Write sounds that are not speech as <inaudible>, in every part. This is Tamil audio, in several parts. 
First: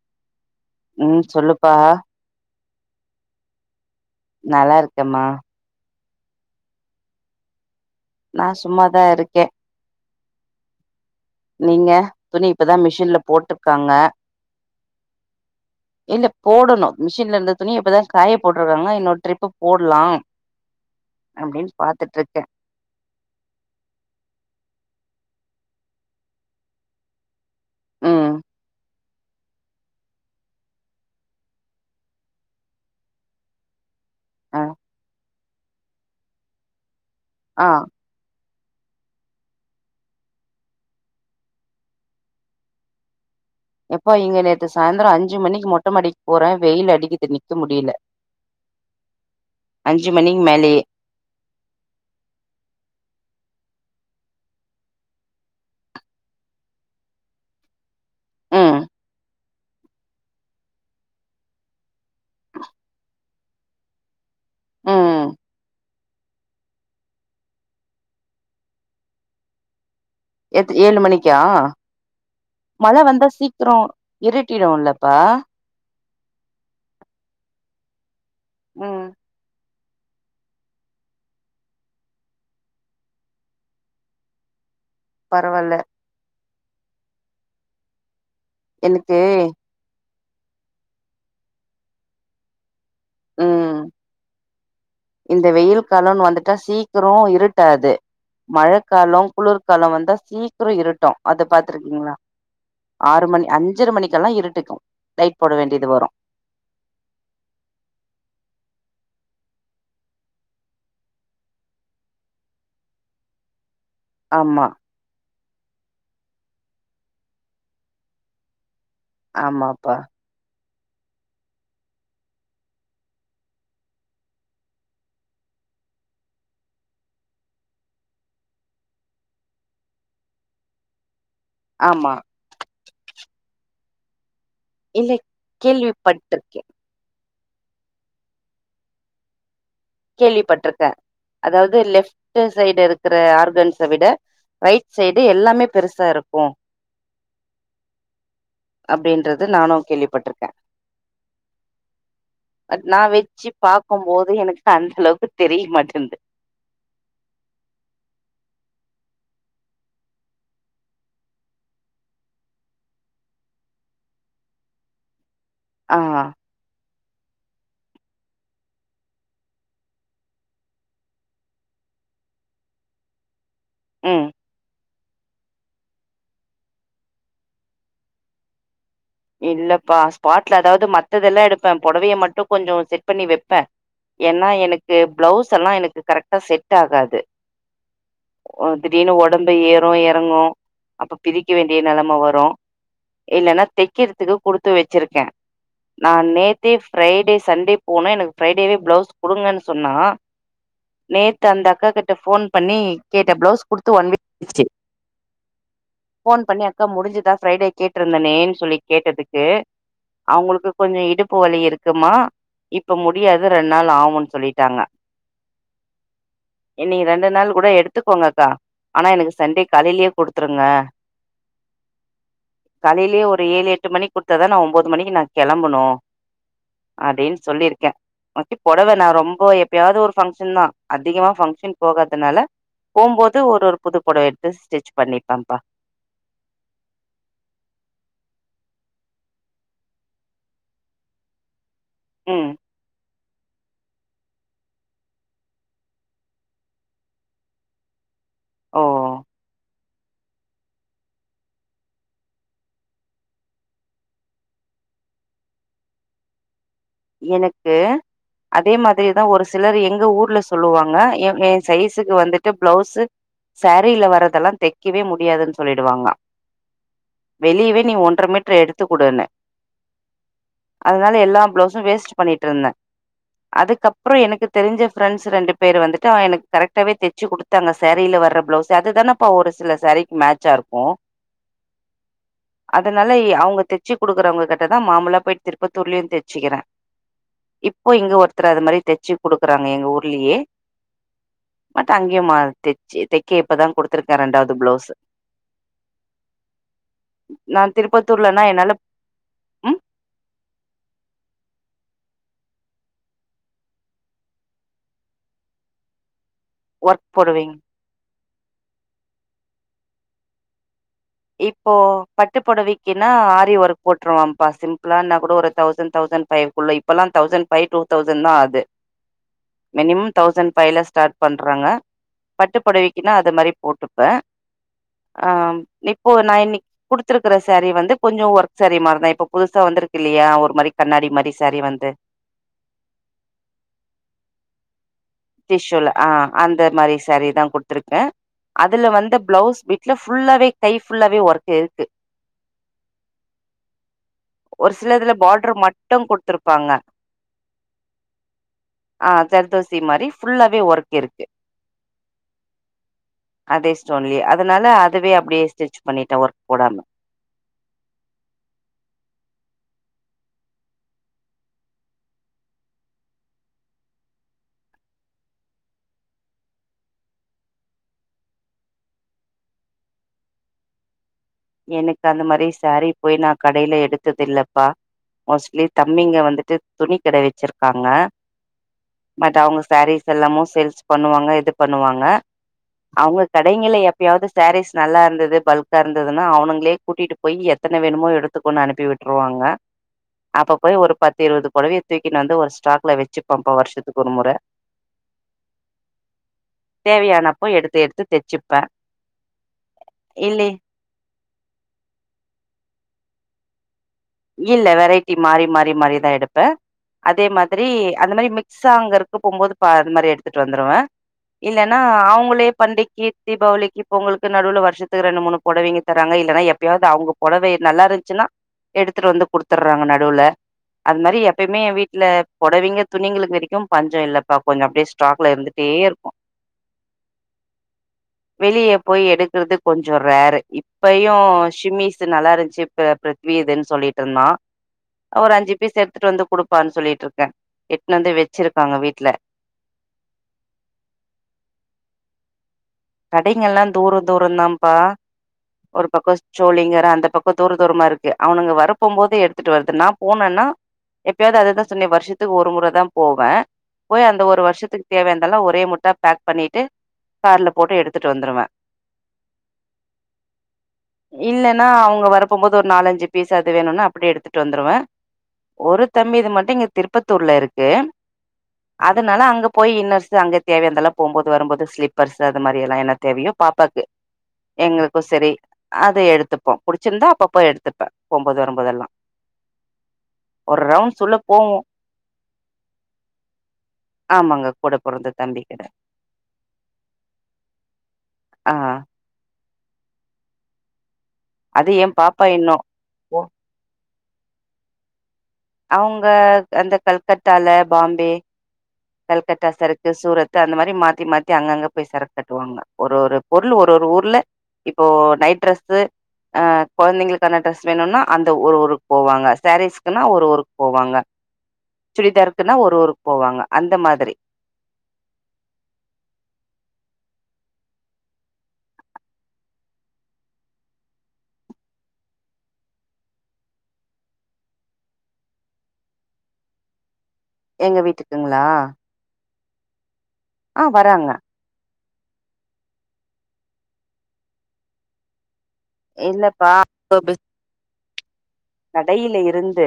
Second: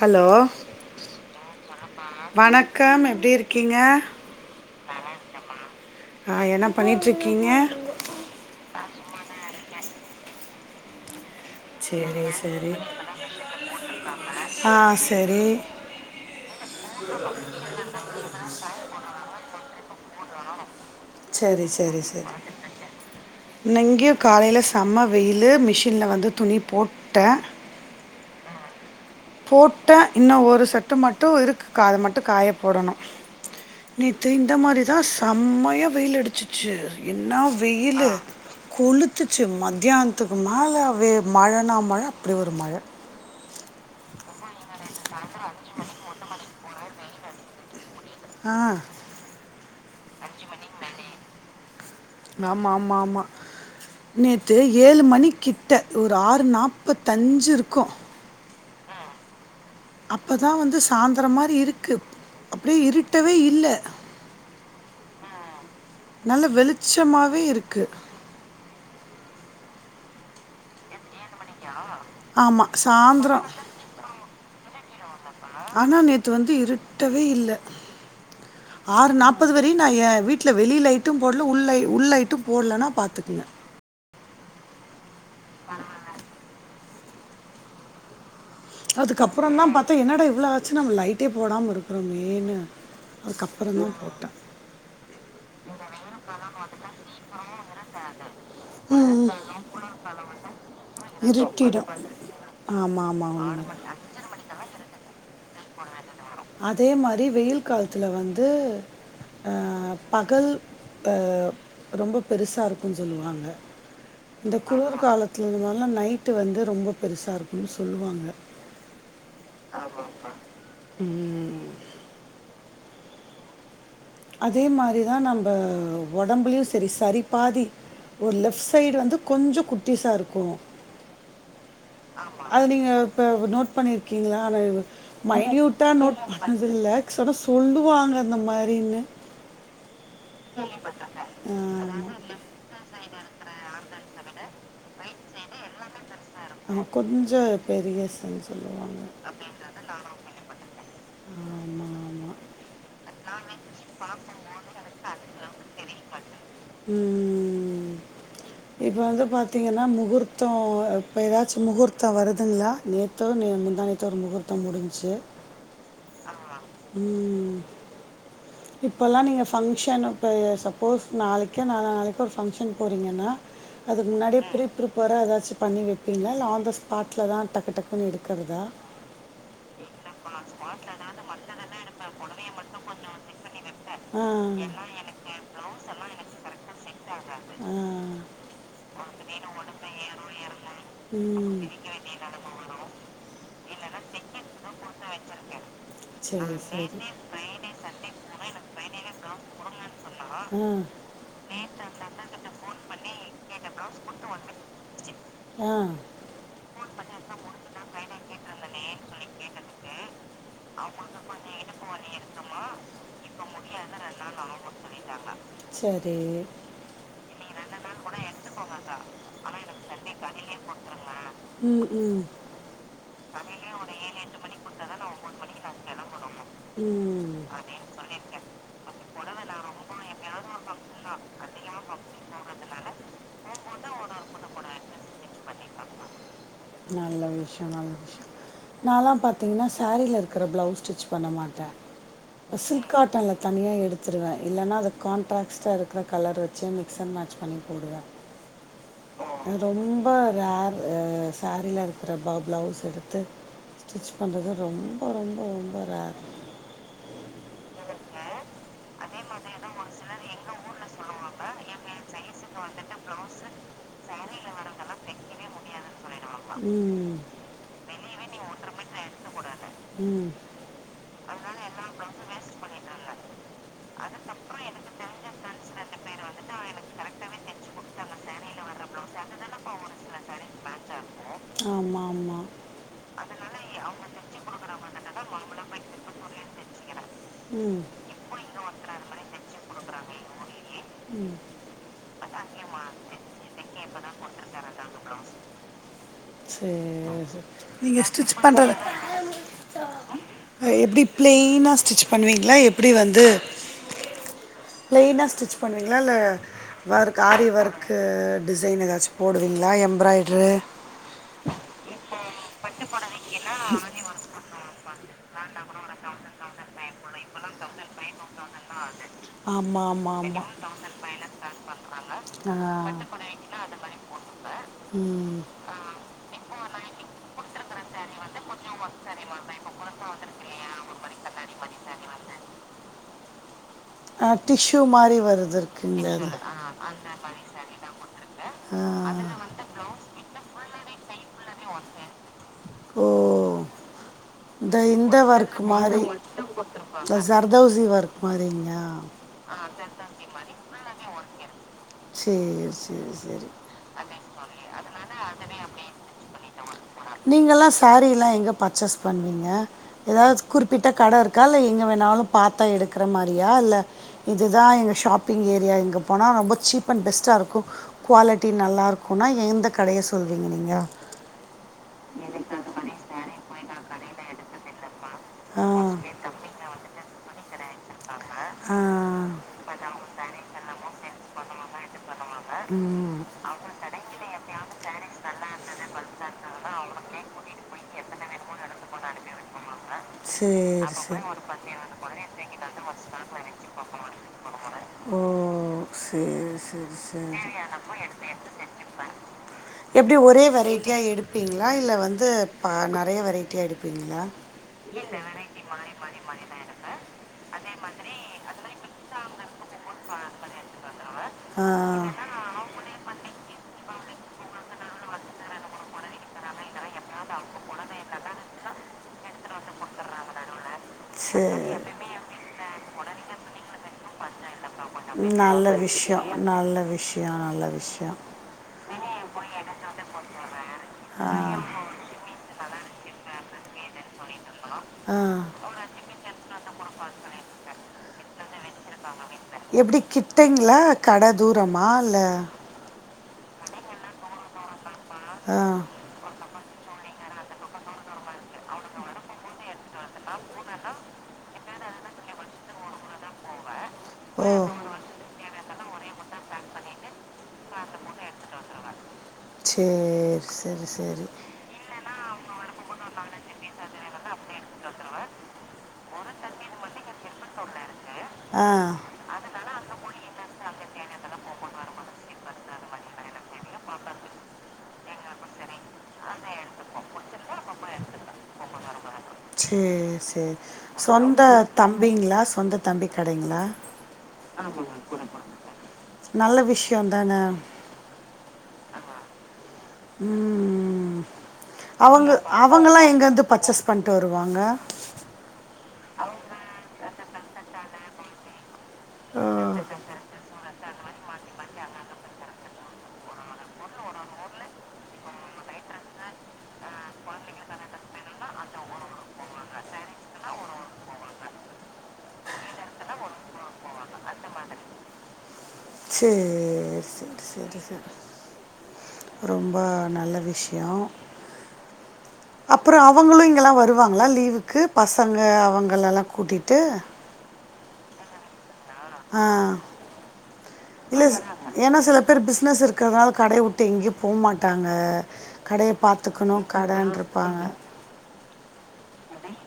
ஹலோ ம் சொல்லுப்பா கா ம எப்டி இருக்கீங்க நல்லா இருக்கேம்மா ஆ என்ன பண்ணிட்ருக்கீங்க நா சும்மாதா இருக்கே நீங்க சேரி துணி சரி இப்பதா மிஷின்ல போட்ருக்காங்க ஆ சரி இல்ல போடணூ மிஷின்ல இருந்த துணி இப்பதா காய போட்ருக்காங்க இன்னொரு ட்ரிப்பு போட்லா சேரி அப்டின்னு சேரி சேரி பாத்துட்ருக்கே இங்கயூ காலைல செம்ம வெயிலு மிஷின்ல வந்து துணி போட்டே ம் போட்டே இன்னு ஒரு செட்டு மட்டு இருக்குக்கா அத மட்டு காய போடணூ நேத்து இந்த ஆ மாரிதா செம்மையா வெயில் அடிச்சுச்சு என்னா ஆ வெயிலு கொளுத்துச்சு மதியான்த்துக்கு மேல மழனா மழ அப்டி ஒரு மழ எப்பா இங்க நேத்து சாய்ந்தரோ அஞ்சு மணிக்கு மொட்ட மாடிக்கு போறே வெயில் அடிக்கிது நிக்க முடியல ஆ அஞ்சு மணிக் மேலயே ஆமா ஆமா ஆமா நேத்து ஏழு மணிக்கிட்ட ஒரு ஆறு நாப்பத்தஞ்சு இருக்கு ம் அப்ப தா வந்து சாந்தரோ மாரி இருக்கு அப்டியே இருட்டவே இல்ல ம் நல்ல வெளிச்சமாவே இருக்கு எ ஏழு மணிக்கா ஆமா, மழ வந்தா சாயந்தரம். சீக்கிரோ இருட் ட்டிடுலப் பா ஆனா நேத்து வந்து இருட்டவே இல்ல ம் ஆறு நாப்பது வ நா எ வீட்ல வெளி லைட்டும் போடல உள் லைட் உள் லைட்டும் போடலன்னா பாத்க்கோங்க பரவால்ல எனக்கு அதுக்கப்புறோந்தா பாத்த என்னடா இவ்ள ஆச்சு நம்ம லைட்டே போடாம இருக்குறமேனு அதுக்கப்புறோ ம் தா போட்டே இந்த வெயில் காலோனு வந்துட்டா சீக்கிரோ இருட்டாது மழக்காலோ குளுர்காலோ வந்தா சீக்கிரோ இருட்டு அது பாத்துருக்கீங்ளா ஆமா ஆமா ஆ அஞ்சற மணிக்கெல்லா இருட்டிக்கு லைட் போட வேண்டியது வரு அதே மாரி வெயில் காலத்துல வந்து அ பகல் அ ரொம்ப பெருசா இருக்குன் சொல்லுவாங்க இந்த ஆமா குளுர்கால த்துல இந்த மார்லா நைட்டு வந்து ரொம்ப பெருச இருக்குன் சொல்லுவாங்க ஆமாப்பா ம் அதே மாரிதா நம்ப ஒடம்புலையு செரி சரி பாதி ஒரு லெஃப்ட் சைடு வந்து கொஞ்சோ குட்டிஸ்சா இருக்கு ஆமா அது நீங்க இப்ப நோட் பண்ணிருக்கீங்ளா நானு இல்ல மைன்யூட்டா நோட் கேள்விப்பட்டிருக்கே பண்ணதுல்ல சொன்னா சொல்லுவாங்க அந்த மாரின்னு கேள்விப்பட்ருக்க அதாவது லெப்ட்டு சைட் இருக்கற ஆர்கன்ஸ விட ரைட் சைடு எல்லாமே பெருசா இருக் கு ஆ, கொஞ்சம் பெரிய சன் சொல்லுவாங்க அப்டின்றது நானு கேள்விப்பட்ருக்க ஆமாம் ஆமாம் அ நா வெச்சி பாக்கும்போது எனக்கு அ அந்தளவுக்கு தெரிய மாட்டின்து இப்ப வந்து பாத்திங்கன்னா முகூர்த்தோ இப்ப எதாச்சு முகூர்த்தோ வருதுங்ளா நேத்தோ நே முந்தாநேத்தோ ஒரு முகூர்த்தம் முடின்ச்சி ஆ ம் இப்பல்லா நீங்க ஃபங்க்ஷனப்ப சப்போஸ் நாளைக்கு நாலா நாளைக்கோ ஒரு ஃபங்க்ஷன் போறீங்கனா அதுக் ம் முன்னாடியே ப்ரீ ப்ரிப் பறா எதாச்சு பண்ணி வெப்பீங்ளா இல்ல ஆன் த ஸ்பாட்ல தா டக்கு டக்குன்னு எடுக்கறதா இல்லப்பா ஸ்பாட்ல அதாவது மத்ததெல்லா எடுப்ப பொடவைய மட்டு கொஞ்சோ செட் பண்ணி வெப் ப ஆ என்னா எனக்கு ப்ளவுஸ் எல்லா எனக்கு கரக்ட்டா செட் ஆகாது ஆகாது ஆ ஒ திடீர்னு ஒடம்பு ஏறு எறங்கு அப்ப பிரிக்க ம் வேண்டிய நெலம வரு இல்லன்னா தெக் கிறதுக்கு குடுத்து வெச்சிருக்கே நா சரி நேத்தே பிரைடே சண்டே போன எனக்கு ப்ரைடே பிளவுஸ் குடுங்கன் சொன்னா நேத்து அந்த அக்கா கிட்ட போன் பண்ணி கேட்ட பிளவுஸ் குடுத்து ஒன் <inaudible> ச்சு ஆ ஆ போன் பண்ணி அக்கா முடிஞ்சிதா ஃப்ரைடே கேட்ருந்தனேன் சொல்லி டதுக்கு அவங்களுக்கு கொஞ்சோ இடுப்பு வலி இருக்கும்மா இப்ப முடியா செரி நீங்க ரெண்டு நாள் கூட எடுத்துக்கோங்கக்கா அனா எனக்கு சண்டே காலைலே குடுத்துருங்க ம் ம் காலைலயே ஒரு ஏழு எட் டு மணிக் குத்தாதான நா ஒம்போது மணிக்கு நா கெளம்பனு அப்டின் ம் சொல்லிருக்க மாத்தி பொடவ நா ரொம்ப எப்பயாவது ஒரு ஃபங்க்ஷன் தா அதிகமா ஃபங்க்ஷன் போகாதனால போம்போது ஒரு ஒரு புது பொடவ எடுத்து ஸ்டிச் பண்ணிப்பப்பா நல்ல விஷ்யோ நல்ல விஷ்யோ நாலா பாத்திங்ன்னா சேரீல இருக்கற ப்ளவுஸ் ஸ்டிச் பண்ண மாட்ட ம் அ சில்க் காட்டன்ல தனியா எடுத்துருவ இல்லன்னா அது கான்ட்ராக்ஸ்ட்டா இருக்கற கலர வச்சே மிக்ஸ் அன் மேட்ச் பண்ணி போடுவ ஆ ரொம்ப ரர் சரீல இருக்கற ப்ளவ் ப்ளவுஸ் எடுத்து ஸ்டிச் பண்றது ரொம்ப ரொம்ப ரொம்ப ரர் எனக்கு அதே மாதிரிதா ஒரு சிலர் எங்க ஊர்ல சொல்லுவாங்க எ எ சைஸுக்கு வந்துட் டு பிளவுஸ்ஸு சேரீல வர்றதெல்லா தெக்கவே முடியாதுன் சொல்லிடுவாங்க ம் வெளியவே நீ ஒன்றமீட்டர் எடுத்துக்குடுனு ம் அதனால எல்லா பிளவுஸ்ஸு வேஸ்ட் பண்ணிட்ருந்த அதுக்கப்றோ எனக்கு தெரிஞ்ச ஃப்ரெண்ட்ஸ் ரெண்டு பேர் வந்துட்டு அவ எனக் கரெக்டாவே தெச்சி குடுத்தாங்க சேரில வர்றப் பிளவுஸ்ஸு அதுதானப்ப ஒரு சில சேரீக்கு மேட்சாருக்கு ஆமாமா அதனால அவுங்க தெச்சி குடுக்குறவங்க கிட்டதா மாமுல்லா போயிட்டு திருப்பத்தூர்லயு தெச்சிக்கிற ம் தெச்சு குடுக்குறாங்க எங்க ஊர்லயே ம் பட் அங்கயும்மா தெச்சி தெக்க இப்பதா குடுத்தருக்கே ரெண்டாவது பிளவுஸ்சு சேரி நீங்க ஸ்டிச் திருப்பத்தூர்லனா என்னால பண்றது ம் அ எப்டி ப்ளைனாஸ் ஸ்டிச் பண்ணுவீங்ளா எப்படி வந்து ப்ளைனா ஸ்டிச் பண்ணுவீங்ளால்ல ஒர்க் வர்க் ஆரி போடுவேங் வர்க்கு டிசைன் ஏதாச்சு போடுவீங்ளா எம்ராய்ட்ரு இப்போ பட்டு பொடவிக்கின்னா ஆரி ஒர்க் போட்டுருவ பா சிம்பிளான்னா கூட ஒரு தௌசண்ட் தௌசண்ட் ஃபைவ்குள்ள இப்பல்லா தௌசண்ட் ஃபை டூ தௌசண்ட் தா ஆது ஆமாம் மினிமம் ஆமாம் ஆமாம் தௌசண்ட் ஃபைவ்ல ஸ்டார்ட் பண்றங்க பட்டு ஆ பொடவைக்குன்னா அது மாரி போட்டுப்ப ம் இப்ப நா இன்னிக்க குடுத்திருக்குற சேரி வந்து கொஞ்சோ ஒர்க் சேரி மாரி தா இப்ப புதுசா வந்திருக்கு இல்லையா ஒரு மாரி கண்ணாடிம் மாரி சேரி வந்து அ டிஷ்யு மாரி டிஷ்யுல அ அந்த மாரி சேரிதா குடுத்துருக்கே அதுல ஆ, வந்த பிளவுஸ் பிட்ல ஃபுல்லாவே கை ஃபுல்லாவே ஒர்க் இருக்கு ஓ ஒரு த சிலதுல இந்த பார்டர் ஒர்க் மட்டு மாரி குடுத்துருப்பாங்க சர்தௌசி ஒர்க் மாரியா அ சர்தௌசி மாரி ஃபுல்லாவே ஒர்க் இருக்கு சரி சரி சரி அதே ஸ்டோன்லயே அதனால அதுவே அப்டியே ஸ்டிச் பண்ணிட்ட ஒர்க் போடாம நீங்கல்லா சாரீல்லா எங்க பர்ச்சேஸ் பண்ணுவீங்க ஏதாது குறிப்பிட்டா கடருக்கா இல்ல எங்க வேண் ணாலு பாத்தா எடுக்குற மாரியா இல்ல இதுதா எங்க ஷாப்பிங் ஏரியா இங்க போனா ரொம்ப சீப்பன் பெஸ்ட்டாருக்கு குவாலிட்டி நல்லாருக்குனா எந்த கடைய சொல்லுவீங்க நீங்க எனக்கு அந்த மாரி சேரி‌ போய் நா கடைல எடுத்ததில்லப்பா மோஸ்ட்லி ஆ தம்பிங்க வந்துட்டு துணி கட வெச்சிருக்காங்க ஆ பட் அவுங்க சேரிஸ் எல்லாமு சேல்ஸ் பண்ணுவாங்க இது பண்ணுவாங்க ம் அவுங்க கடைங்கல்ல எப்பயாவது சேரிஸ் நல்லாருந்தது பல்காருந் தா அவுனங்களே கூட்டிட்டு போய் எத்தன வேணுமோ எடுத்துக்கோணு அனுப்பி விட்ருவாங்க அப்ப போய் சேரி ஒரு பத்து சேரி இருவது பொடவைய தூக்கின் வந்து ஒரு ஸ்டாக்ல வெச்சிம்பம்பா வருஷத்துக்கு ஒரு முற ஓ செரி செரி செரி தேவையானப்போ எடுத்து எடுத்து தெச்சுப்பே எப்டி ஒரே இல்லே வெரைட் டியா எடுப்பீங்ளா இல்ல வந்து பா நெறைய வெரைட்டியா எடுப்பீங்ளா இல்ல வெரைட்டி மாறி மாறி மாறிதா எடுப்ப அதே மாதிரி அந்த மாரி மிக்ஸ்சா அங்கருக்க போகுபோது ப அது மாரி எடுத்துட்டு வந்துருவ ஆ இல்லன்னா இல்ல அவுங்களே பண்டிக்கி தீபாவளிக்கி பொங்கலுக்கு நடுவுல வருஷத்துக்கு ரெண்டு மூணு பொடவைங்க தராங்க இல்லன்னா எப்பயாவுது அவுங்க பொடவைய நல்லாருந்ச்சின்னா எடுத்துட்டு வந்து குடுத்துற்றாங்க நடுவுலே அத் மாரி எப்பயுமே சரி வீட்ல பொடவிங்க துணிங்களுக்கு வெரிக்கு பஞ்சோ இல்லப்பா கொஞ்சோ அப்டியே ஸ்டாக்ல நல்ல இருந்துட்டே இருக்கு விஷ்யோ நல்ல விஷ்யோ நல்ல விஷ்யோ வெளிய போய் எடுக்குறது கொஞ்சோ ரேரு இப்பயு ஆ ஷிம்மீஸ்ஸு நல்லாந்துச்சி பிருத்விதுன் சொல்லிட்ருந்தா ஆ ஒரு அஞ்சி பீஸு எடுத்துட்டு வந்து குடுப்பான்னு சொல்லிட்ருக்க எட்த்துனு வந்து வெச்சிருக் எப்டி கிட்டங்ளா கட தூரமா இல்ல கடைங்கெல்லா தூர தூர தாப்பா ஆ ஒரு பக்கோ சோழிங்கர் அந்த பக்கோ தூர தூரமாருக்கு அவனுங்க வர போ போது எடுத்துட்டு வருதுன்னா போனேனா எப்யாவது அதுதா சொன்னே வருஷத்துக்கு ஒரு முறதா போவே போய் அந்த ஒரு ஓ வருஷத்துக்கு தேவையான்தெல்லா ஒரே முட்டா பேக் பண்ணிட்டு கார்ல போட்டு எடுத்துட்டு வந்துருவே சேர் செரி செரி போம்போது ஒரு நாலஞ்சி பீஸ் அது வேணுனா அப்டி எடுத்துட்டு வந்துருவே ஒரு தம்பிது மட்டு இங்க திருப்பத்தூர்ல இருக்கு ஆ அதனால அங்க போய் இன்னர்ஸு அங்க தேவையான்தெல்லா போம்போது வரும்போது ஸ்லிப்பர்ஸ் அது மாரி எல்லா என்ன தேவையோ பாப்பாக்கு எங்களுக்கு செரி அது எடுத்துப்போ புடிச்சிருந்தா அப்பப்போ எடுத்துப்பே போம்போது வரும்போதெல்லா செர் செரி ஒரு ரவுண்ட்ஸ் உள்ள சொந்த போவோ தம்பிங்ளா சொந்த தம்பி கடைங்ளா ஆமாங்க கூட பொறந்த தம்பி கிட்ட நல்ல விஷ்ய தான ஆ ம் அது எ பாப்பா அவுங்க இன்னு அவுங்கெல்லா எங்கந்து பர்சஸ் பண்ட்டு வருவாங்க அவங்க அந்த கல்கட்டால பாம்பே கல்கட்டா சரக்கு சூரத்து அந்த மாரி மா த்தி மாத்தி அங்கங்க போய் சரக் கட்டுவாங்க ஒரு ஒரு பொருள் ஒரு ஒரு ஊர்ல இப்போ நைட் ட்ரெஸ்சு ஆ கொழந்தைங்களுக்கான ட்ரெஸ் வேணுனா அந்த ஒரு ஊருக் போவாங்க சாரீஸ்க்னா ஒரு ஊருக் போவாங்க சுடிதாருக்குன்னா ஒரு ஊருக் போவாங்க அந்த மாதிரி சேர் செரி செரி செரி ரொம்ப நல்ல விஷ்யோ அப்றோ அவுங்களு இங்கெல்லா வருவாங்ளா லீவுக்கு பசங்க அவுங்கலெல்லா கூட்டிட்டு எங்க வீட்டுக்குங்ளா ஆ ஆ வறாங்க ஏனா சில பேர் பிஸ்னஸ் இருக்கறத்னால கடை வுட்டு எங்கியு போ மாட்டாங்க கடைய இல்லப்பா பாத்துக்கனு கடன்ருப்பாங்க கடையில இருந்து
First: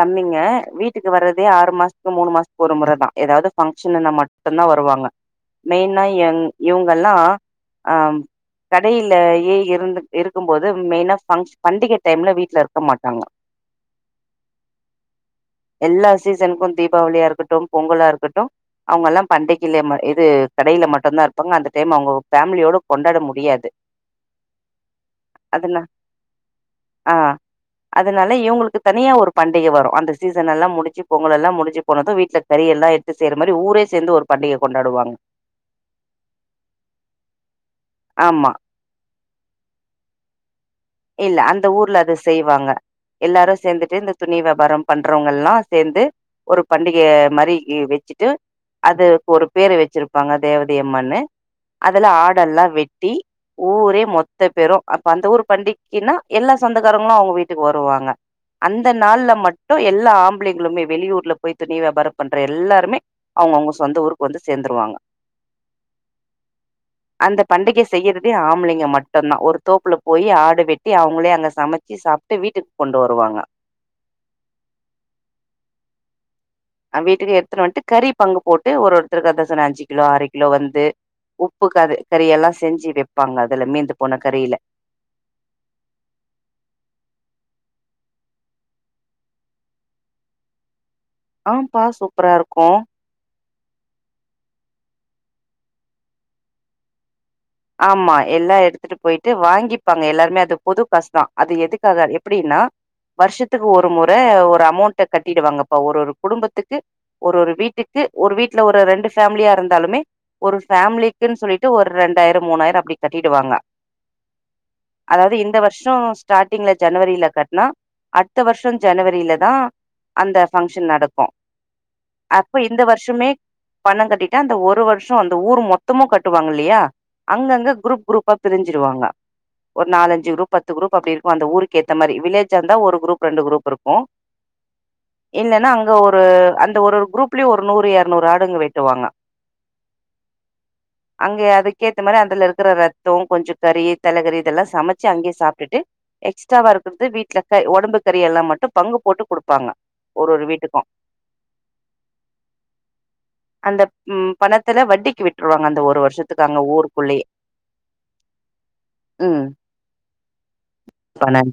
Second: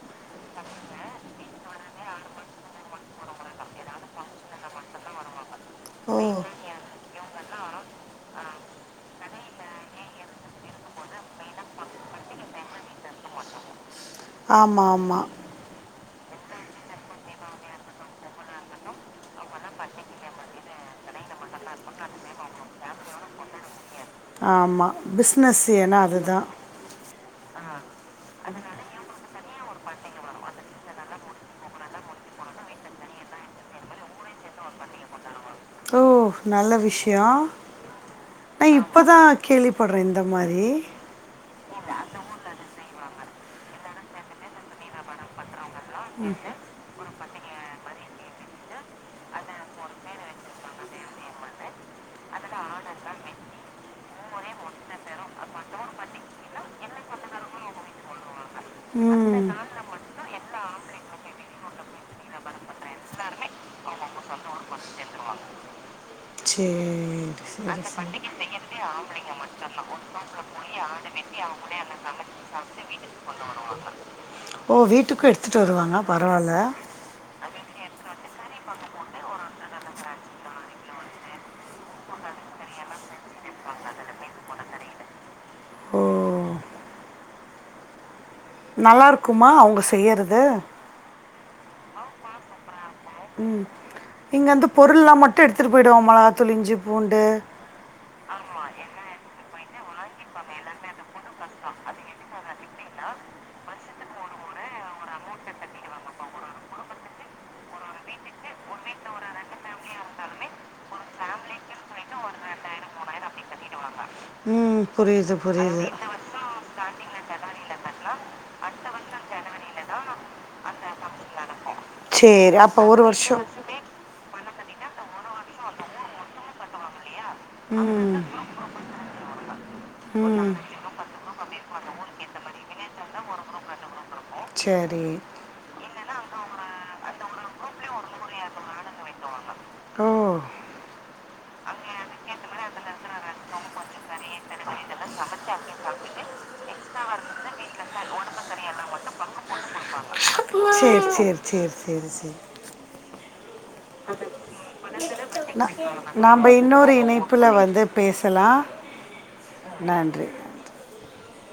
தம்பிங்க வீட்டுக்கு வரதே ஆறு மாஸ்த்துக் மூணு மாஸ்த்துக் ஒரு முற தா எதாவது ஃபங்க்ஷனுனா மட்டு னா வருவாங்க மெய்னா ஓ எங் இவுங்கெல்லா ஆ ம் கடையிலயே இருந்துட் இருக்கு போது மெயினா ஃபங்ஷ் பண்டிக டைம்ல வீட்ல இருக்க மாட்டாங்க ஆமா ஆமா எல்லா சீசனுக்கு தீபாவளியா இருக்கட்டு பொங்கலா இருக்கட்டு அவுங்க எல்லா பண்டிகையில ம இது கடையில மட்டுதா இருப்பாங்க அந்த டைம் அவுங்க ஃபேமிலியோட கொண்டாட முடியாது ஆமா பிஸ்னஸ் அதுனா ஏனா அதுதா ஆ அதனால இவுங்களுக்கு தனியா ஒரு பண்டிக வரு அந்த சீசன் எல்லா முடிச்சி பொங்கலெல்லா முடிஞ்சி போனது வீட்ல பெரிய எல்லா எட்த்து செய்ற மாரி ஊரே சேந்து ஒரு பண்டிக கொண்டாடுவாங் ஓ ஓ நல்ல விஷ்ய ஆமா நா இப்பதா கேள்வி பட்றே இந்த மாரி இல்ல அந்த ஊர்ல அது செய்வாங்க எல்லாரு சேந்துட்டு இந்த துணி வியாபார பண்றவங்க எல்லா சேந்து ஒரு பண்டிக மாரி வெச் சிட்டு அதுக்கு ஒரு பேரு வச்சிருப்பாங்க தேவதை அம்மன்னு அதுல ஆடெல்லா வெட்டி ஊரே மொத்த பேரு அப்ப அந்த ஊர் பண்டி ஏன்னா எல்லா சொந்தக்காரங்களு அவுங்க வீட்டுக்கு வருவாங்க அந்த நாள்ல ம் மட்டு எல்லா ஆம்பளைங்களுமே வெளியூர்ல போய் துணி வியாபாரொ பண்ற எல்லாருமே அவ்ங்க அவ்ங்க சொந்த ஊருக்கு வந்து சேந்துருவாங்க அந்த சேரி பண்டிகை செய்யறதே ஆம்பளைங்க சேரி சேரி டி அவுங்களே அங்க சமைச்சி சாப்ட்டு வீட்டுக் கொண்டு வருவாங்க ஓ வீட்டுக்கு எடுத்துட்டு வருவாங்களா அ வீட்டுக்கு எடுத்துனு வந்ட்டு கறி பங்கு போட்டு ஒரு ஒருத்தருக்கு அந்தசன அஞ்சு கிலோ ஆறு கிலோ வந்து உப்பு கறி கறியெல்லா செஞ்சி வெப்பாங்க அதுல மீந்து போன கறில ஓ நல்லாருக்குமா அவுங்க செய்யறது ஆம்பா சூப்பரா இருக்கூ இங்கருந்து பொருள்லா மட்டு எடுத்துட்டு போயி்டுவோ மொளகாதூள் இஞ்சி பூண்டு ஆமா எல்லா எடுத்துட்டு போயிட்டு வாங்கிப்பாங்க எல்லாருமே அது பொது காஸ்தா அது எதுக்காக எப்டின்னா வருஷத்துக்கு ஒரு முற ஒரு அமௌண்ட்ட கட்டிடுவாங்கப்பா ஒரு ஒரு குடும்பத்துக்கு ஒரு ஒரு வீட்டுக்கு க்கு ஒரு வீட்ல ஒரு ரெண்டு ஃபேமிலியா இருந்தாலுமே ஒரு ஃபேமிலிக்கின் சொல்லிட்டு ஒரு ரெண்டு டாயிரம் மூணாயிரம் அப்டி கட்டிடுவாங்க ம். புரியுது, அதாவ்து அது இந்த புரியுது. வருஷொ ஸ்டார்ட்டிங்ல ஜனவரில கட்னா அடுத்த வருஷோ ஜனவரில தா அந்த ஃபங்க்ஷன் நடக்கூ சரி. அப்ப இந்த அடுத்த வருஷமே வருஷம். பண கட் டா அந்த ஒரு வருஷோ அந்த ஊர் மொத்தமு கட்டுவாங்க இல்லயா அங்கங்க அவங்க குரூப் ம். குரூப்பா பிரிஞ்ருவாங்க ஒரு கட்டுற ம். நாலஞ்சு குரூப் பத்து குரூப் அப்டி இருக்கு அந்த ஊருக்கு ஏத்த மாரி வில்லேஜா இருந்தா ஒரு குரூப் ரெண்டு குரூப் இருக்கூ ச்சரி அ ஒரு அந்த ஒரு குரூப்லயு ஒரு நூறு எரநூறு ஆடுங்க வெட்டுவாங்க ஓ! அங்கே அதுக் கேத்த மாரி அதுல இருக்கிற ரத்தோ கொஞ்சோ கறி தலகறி இதெல்லா சமச்சி அங்கேயே சாப்டுட்டு எக்ஸ்ட்ரா வா வரர்து வீட்ல க ஒடம்பு கறி எல்லாம் மட்டு பங்கு போட்டு கொடுப்பாங்க ஒரு ஒரு வீட்டுக்கூ சேரி சேரி சேரி சேரி சேரி அந்தப் ம் பணத்துல வட்டிக்கு விட்டுருவாங்க அந்த ஒரு வருஷத்துக்கு நம்ம அங்க இன்னொரு ஊருக்குள்ளயே இணைப்புல வந்து பேசலா நன்றி பணம்